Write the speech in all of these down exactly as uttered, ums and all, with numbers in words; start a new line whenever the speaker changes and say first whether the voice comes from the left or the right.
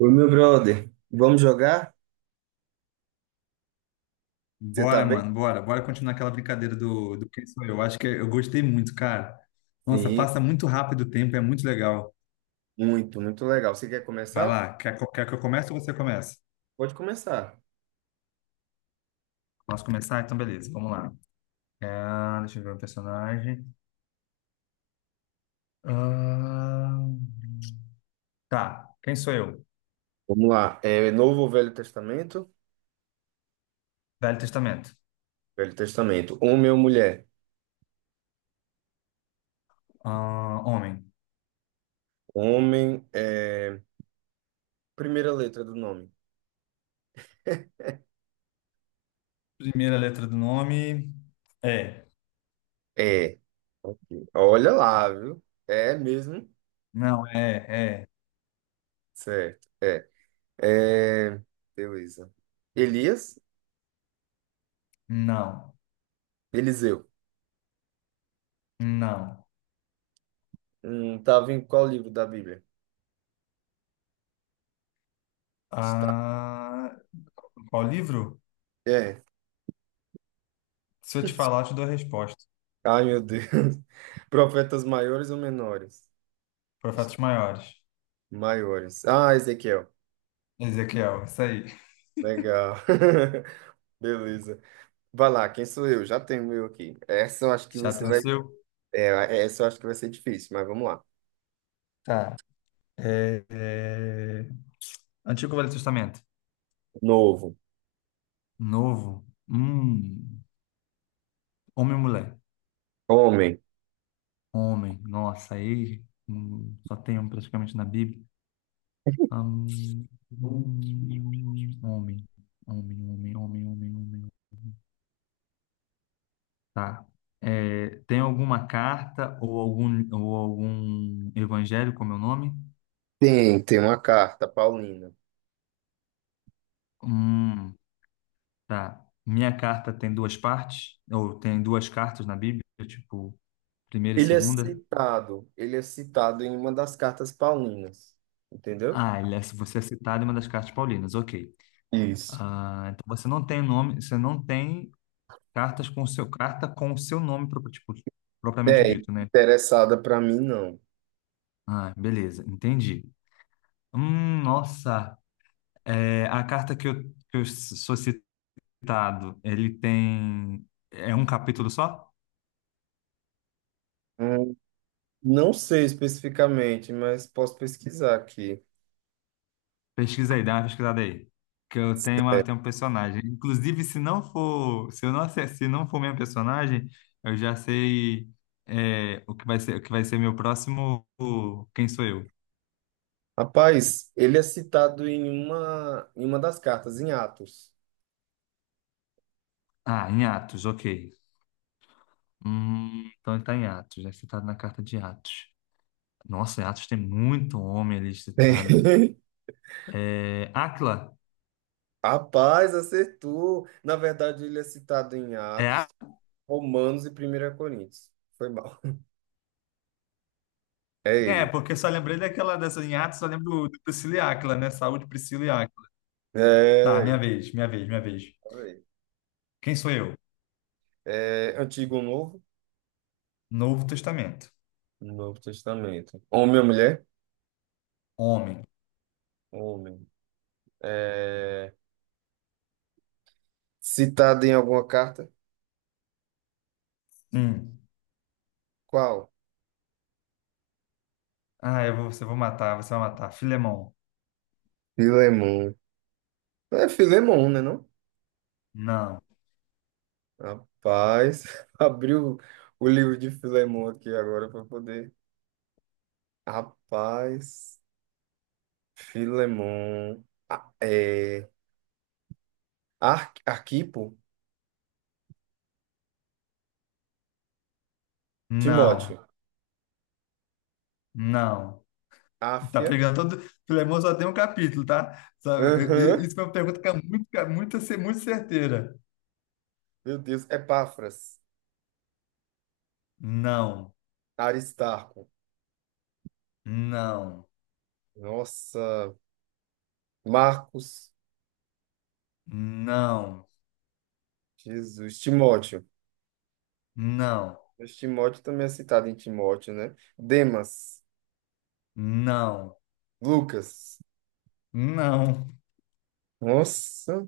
right: Oi, meu brother. Vamos jogar? Você tá
left: Bora,
right: bem?
left: mano, bora. Bora continuar aquela brincadeira do, do Quem Sou Eu. Acho que eu gostei muito, cara. Nossa,
right: Sim,
left: passa muito rápido o tempo, é muito legal.
right: muito, muito legal. Você quer
left: Vai
right: começar?
left: lá, quer, co- quer que eu comece ou você começa?
right: Pode começar.
left: Posso começar? Então, beleza, vamos lá. É, deixa eu ver o personagem. Ah, tá, quem sou eu?
right: Vamos lá. É Novo ou Velho Testamento?
left: Velho Testamento.
right: Velho Testamento. Homem ou mulher?
left: Ah, homem.
right: Homem, é... primeira letra do nome.
left: Primeira letra do nome é.
right: É. Ok. Olha lá, viu? É mesmo?
left: Não, é, é.
right: Certo. É. É. Beleza. Elias?
left: Não,
right: Eliseu.
left: não.
right: Hum, tava em qual livro da Bíblia?
left: Ah, Qual livro?
right: É.
left: Se eu te falar, eu te dou a resposta.
right: Ai, meu Deus. Profetas maiores ou menores?
left: Foi fatos maiores.
right: Maiores. Ah, Ezequiel.
left: Ezequiel, isso aí.
right: Legal. Beleza. Vai lá, quem sou eu? Já tenho o meu aqui. Essa eu acho que
left: Já
right: você
left: tem o
right: vai.
left: seu?
right: É, essa eu acho que vai ser difícil, mas vamos lá.
left: Tá. É, é... Antigo Velho Testamento.
right: Novo.
left: Novo. Hum. Homem e mulher.
right: Homem.
left: Homem. Nossa, aí hum, só tem um praticamente na Bíblia. Hum, hum, Homem. Homem, homem, homem, homem, homem. Tá. É, tem alguma carta ou algum, ou algum evangelho com meu nome?
right: Tem, tem uma carta, paulina.
left: Hum. Tá. Minha carta tem duas partes, ou tem duas cartas na Bíblia, tipo, primeira e
right: Ele é
left: segunda.
right: citado. Ele é citado em uma das cartas paulinas. Entendeu?
left: Ah, ele é- você é citado em uma das cartas paulinas, ok.
right: Isso.
left: Ah, então você não tem nome, você não tem cartas com seu carta com o seu nome pro- tipo, propriamente
right: É,
left: dito, né?
right: interessada para mim, não.
left: Ah, beleza, entendi. Hum, nossa, é, a carta que eu, que eu sou citado, ele tem é um capítulo só?
right: Hum, não sei especificamente, mas posso pesquisar aqui.
left: Pesquisa aí, dá uma pesquisada aí. Que eu tenho, uma, tenho um personagem. Inclusive, se não for, se eu não, ace- se não for meu personagem, eu já sei é, o que vai ser, o que vai ser meu próximo. o- Quem sou eu?
right: Rapaz, ele é citado em uma, em uma das cartas, em Atos.
left: Ah, em Atos, ok. Hum, então ele tá em Atos, é citado na carta de Atos. Nossa, em Atos tem muito homem ali citado.
right: Tem.
left: É, Áquila?
right: Rapaz, acertou. Na verdade, ele é citado em
left: É,
right: Atos,
left: Á-
right: Romanos e primeira Coríntios. Foi mal. É
left: é,
right: ele.
left: porque só lembrei daquela dessa em Atos, só lembro do Priscila e Áquila, né? Saúde, Priscila e Áquila. Tá, minha
right: É,
left: vez, minha vez, minha vez.
right: ele.
left: Quem sou eu?
right: É Antigo ou Novo?
left: Novo Testamento.
right: Novo Testamento. Homem ou mulher?
left: Homem.
right: Homem. É, citado em alguma carta?
left: Hum.
right: Qual?
left: Ah, eu vou, você vou matar, você vai matar. Filemão.
right: Filemon. É Filemon, né, não?
left: Não,
right: Rapaz, abriu o livro de Filemon aqui agora para poder. Rapaz, Filemon, a- é, Ar, Arquipo,
left: não,
right: Timóteo,
left: não. Tá
right: Áfia,
left: pegando todo. Filemão só tem um capítulo, tá? Sabe,
right: aham,
left: e- e- isso é uma pergunta que é muito, que é muito, cer- muito certeira.
right: meu Deus, Epáfras,
left: Não,
right: Aristarco,
left: não,
right: nossa, Marcos,
left: não,
right: Jesus, Timóteo.
left: não,
right: Mas Timóteo também é citado em Timóteo, né? Demas,
left: não,
right: Lucas,
left: não.
right: nossa,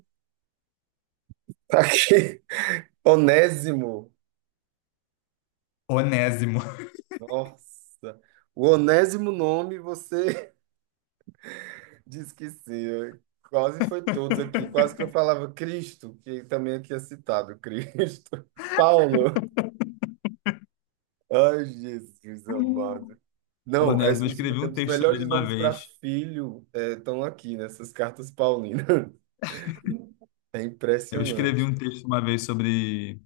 right: tá aqui, Onésimo,
left: Onésimo.
right: nossa, o onésimo nome você disse que sim, quase foi todos aqui. Quase que eu falava Cristo, que também aqui é citado, Cristo. Paulo. Ai, Jesus amado. Não, es-
left: Onésimo, eu
right: os,
left: escrevi um
right: os
left: texto sobre ele
right: melhores
left: uma
right: nomes para
left: vez.
right: filho eh, estão aqui nessas cartas paulinas. É
left: Eu escrevi
right: impressionante.
left: um texto uma vez sobre,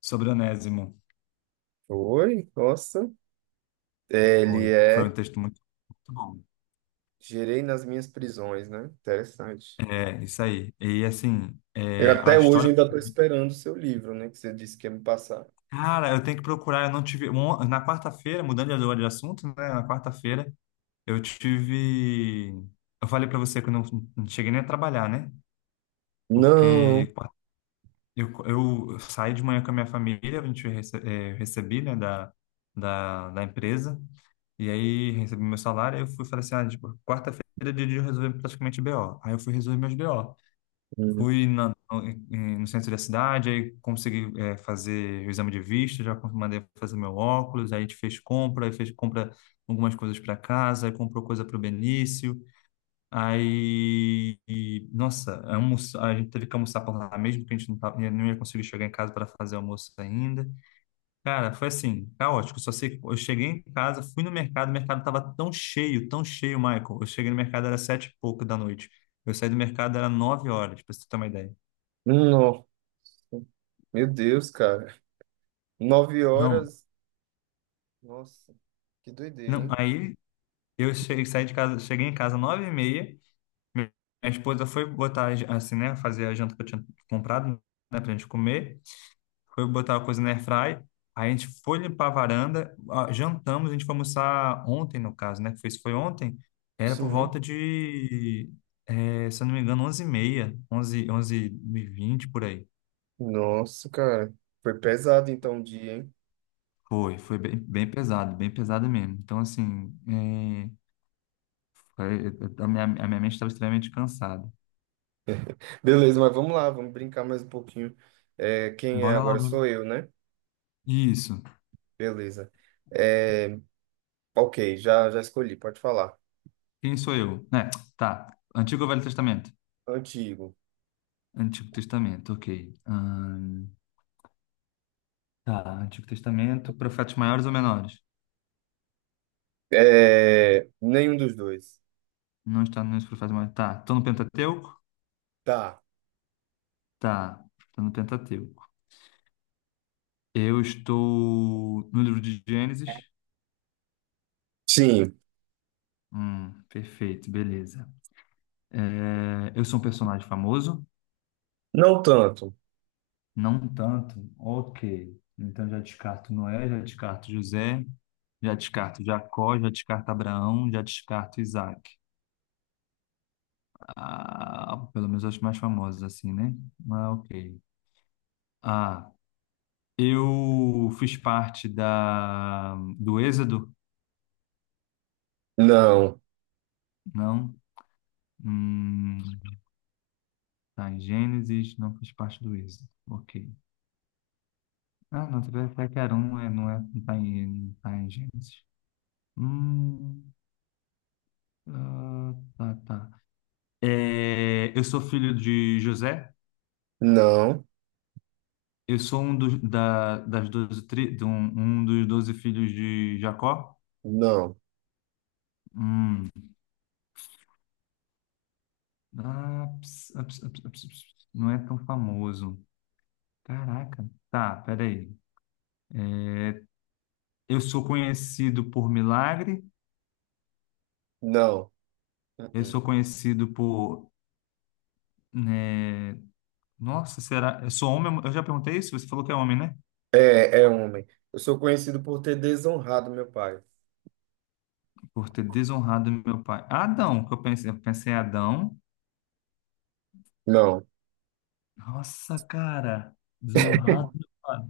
left: sobre Onésimo.
right: Oi, nossa. É,
left: Foi,
right: ele
left: foi um
right: é.
left: texto muito, muito bom.
right: Gerei nas minhas prisões, né? Interessante.
left: É, isso aí. E assim,
right: Eu
left: é, a
right: até hoje
left: história.
right: ainda estou esperando o seu livro, né? Que você disse que ia me passar.
left: Cara, eu tenho que procurar. Eu não tive. um- Na quarta-feira, mudando de agora de assunto, né? Na quarta-feira, eu tive. Eu falei pra você que eu não, não cheguei nem a trabalhar, né?
right: Não.
left: Porque qua- eu, eu saí de manhã com a minha família, a gente rece, é, recebi, né, da, da, da empresa. E aí recebi meu salário, aí eu fui e falei assim, ah, tipo, quarta-feira é dia de resolver praticamente B O. Aí eu fui resolver meus B O.
right: Hum.
left: Fui na- no, em- no centro da cidade, aí consegui eh, fazer o exame de vista, já con- mandei fazer meu óculos, aí a gente fez compra, aí fez compra algumas coisas para casa, aí comprou coisa para o Benício, aí, e, nossa, almoço, a gente teve que almoçar por lá mesmo, porque a gente não, tava, não ia conseguir chegar em casa para fazer almoço ainda. Cara, foi assim, caótico, só sei, que eu cheguei em casa, fui no mercado, o mercado estava tão cheio, tão cheio, Michael, eu cheguei no mercado, era sete e pouco da noite. Eu saí do mercado, era nove horas, para você ter uma ideia.
right: Não. Meu Deus, cara. Nove
left: Não,
right: horas. Nossa, que doideira,
left: não.
right: hein?
left: Aí eu cheguei, saí de casa, cheguei em casa nove e meia. Minha esposa foi botar a jan- assim, né, fazer a janta que eu tinha comprado, né, pra gente comer. Foi botar a coisa na airfry. Aí a gente foi limpar a varanda, ah, jantamos, a gente foi almoçar ontem, no caso, né? que Foi isso foi ontem. Era por
right: Sim.
left: volta de, eh, se eu não me engano, onze e meia, onze, onze e vinte por aí.
right: Nossa, cara. Foi pesado então o dia, hein?
left: Foi, foi bem, bem pesado, bem pesado mesmo. Então, assim, eh, foi- eu- eu- a minha, a minha mente estava extremamente cansada.
right: Beleza, mas vamos lá, vamos brincar mais um pouquinho. É, quem é
left: Bora lá,
right: agora
left: bora
right: sou
left: lá.
right: eu, né?
left: Isso.
right: Beleza. É, ok, já, já escolhi, pode falar.
left: Quem sou eu? Né? Tá. Antigo ou Velho Testamento?
right: Antigo.
left: Antigo Testamento, ok. Ahn, tá. Antigo Testamento, profetas maiores ou menores?
right: É, nenhum dos dois.
left: Não está nos profetas maiores. Tá. Estou no Pentateuco?
right: Tá.
left: Tá. Estou no Pentateuco. Eu estou no livro de Gênesis?
right: Sim.
left: Hum, perfeito, beleza. É, eu sou um personagem famoso?
right: Não tanto.
left: Não tanto. Ok. Então já descarto Noé, já descarto José. Já descarto Jacó, já descarto Abraão, já descarto Isaac. Ah, pelo menos as mais famosas, assim, né? Ah, ok. Ah, eu fiz parte da, do Êxodo?
right: Não.
left: Não. Hum, tá em Gênesis, não fiz parte do Êxodo. Ok. Ah, não, Tepequarão não é, não é, não tá em, não tá em Gênesis. Hum, ah, tá, tá. É, eu sou filho de José.
right: Não.
left: Eu sou um dos, da, das doze tri, de um, um dos doze filhos de Jacó.
right: Não.
left: Hum, Ah, ps- ah, ps- ah, ps- ah, ps- ps- não é tão famoso. Caraca. Tá, peraí. Eu sou conhecido por milagre.
right: Não.
left: Eu sou
right: Uh-uh.
left: conhecido por, né, Nossa, será? Eu sou homem? Eu já perguntei isso. Você falou que é homem, né?
right: É, é homem. Eu sou conhecido por ter desonrado meu pai.
left: Por ter desonrado meu pai. Adão, que eu pensei. Eu pensei em Adão.
right: Não,
left: Nossa, cara. Desonrado meu pai.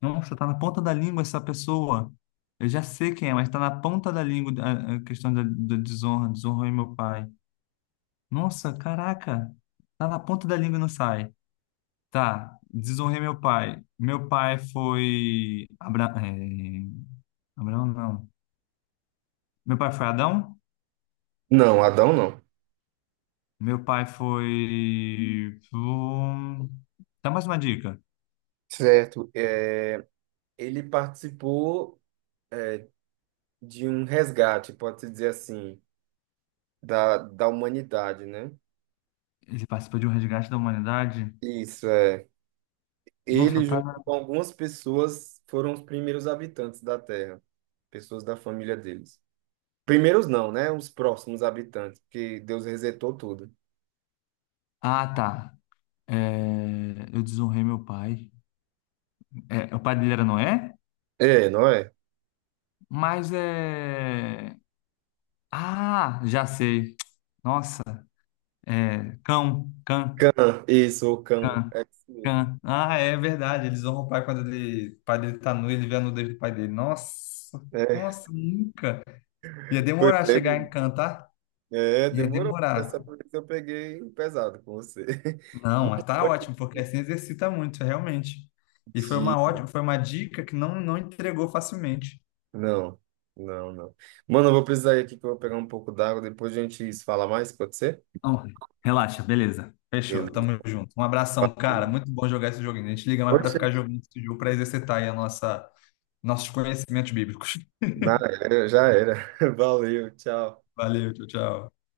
left: Nossa, tá na ponta da língua essa pessoa. Eu já sei quem é, mas tá na ponta da língua a a questão da, da desonra. Desonrou meu pai. Nossa, caraca, tá na ponta da língua e não sai. Tá, desonrei meu pai. Meu pai foi. Abra... é, Abraão, não. Meu pai foi Adão?
right: não, Adão não.
left: Meu pai foi. hum, Dá mais uma dica.
right: Certo. É, ele participou é, de um resgate, pode-se dizer assim, da, da humanidade, né?
left: Ele participou de um resgate da humanidade?
right: Isso, é.
left: Nossa,
right: Ele,
left: tá
right: junto
left: na.
right: com algumas pessoas, foram os primeiros habitantes da Terra, pessoas da família deles. Primeiros não, né? Os próximos habitantes, porque Deus resetou tudo.
left: Ah, tá. É, eu desonrei meu pai. É, o pai dele era Noé?
right: É, não é?
left: Mas é. Ah, já sei. Nossa, é. Cão, cão.
right: Cã, isso, o cão.
left: Cã.
right: É isso mesmo.
left: Cã. Ah, é verdade. Eles honram o pai quando ele, o pai dele tá nu, ele vê a nudez do pai dele. Nossa,
right: É,
left: nossa, nunca. Ia
right: foi
left: demorar chegar em
right: bem.
left: Cã, tá?
right: É,
left: Ia
right: demorou.
left: demorar.
right: Essa vez eu peguei pesado com você.
left: Não, mas
right: Mano,
left: tá
right: foi que
left: ótimo, porque assim exercita muito, realmente. E foi uma
right: dia.
left: ótima, foi uma dica que não, não entregou facilmente.
right: Não, não, não. Mano, eu vou precisar ir aqui que eu vou pegar um pouco d'água. Depois a gente se fala mais, pode ser?
left: Não, relaxa, beleza. Fechou,
right: Beleza.
left: tamo junto. Um abração, cara.
right: Valeu.
left: Muito bom jogar esse joguinho. A gente liga mais pra
right: Oxe,
left: ficar jogando esse jogo pra exercitar aí a nossa, nossos conhecimentos bíblicos.
right: na- já era. Valeu, tchau.
left: Valeu, tchau, tchau.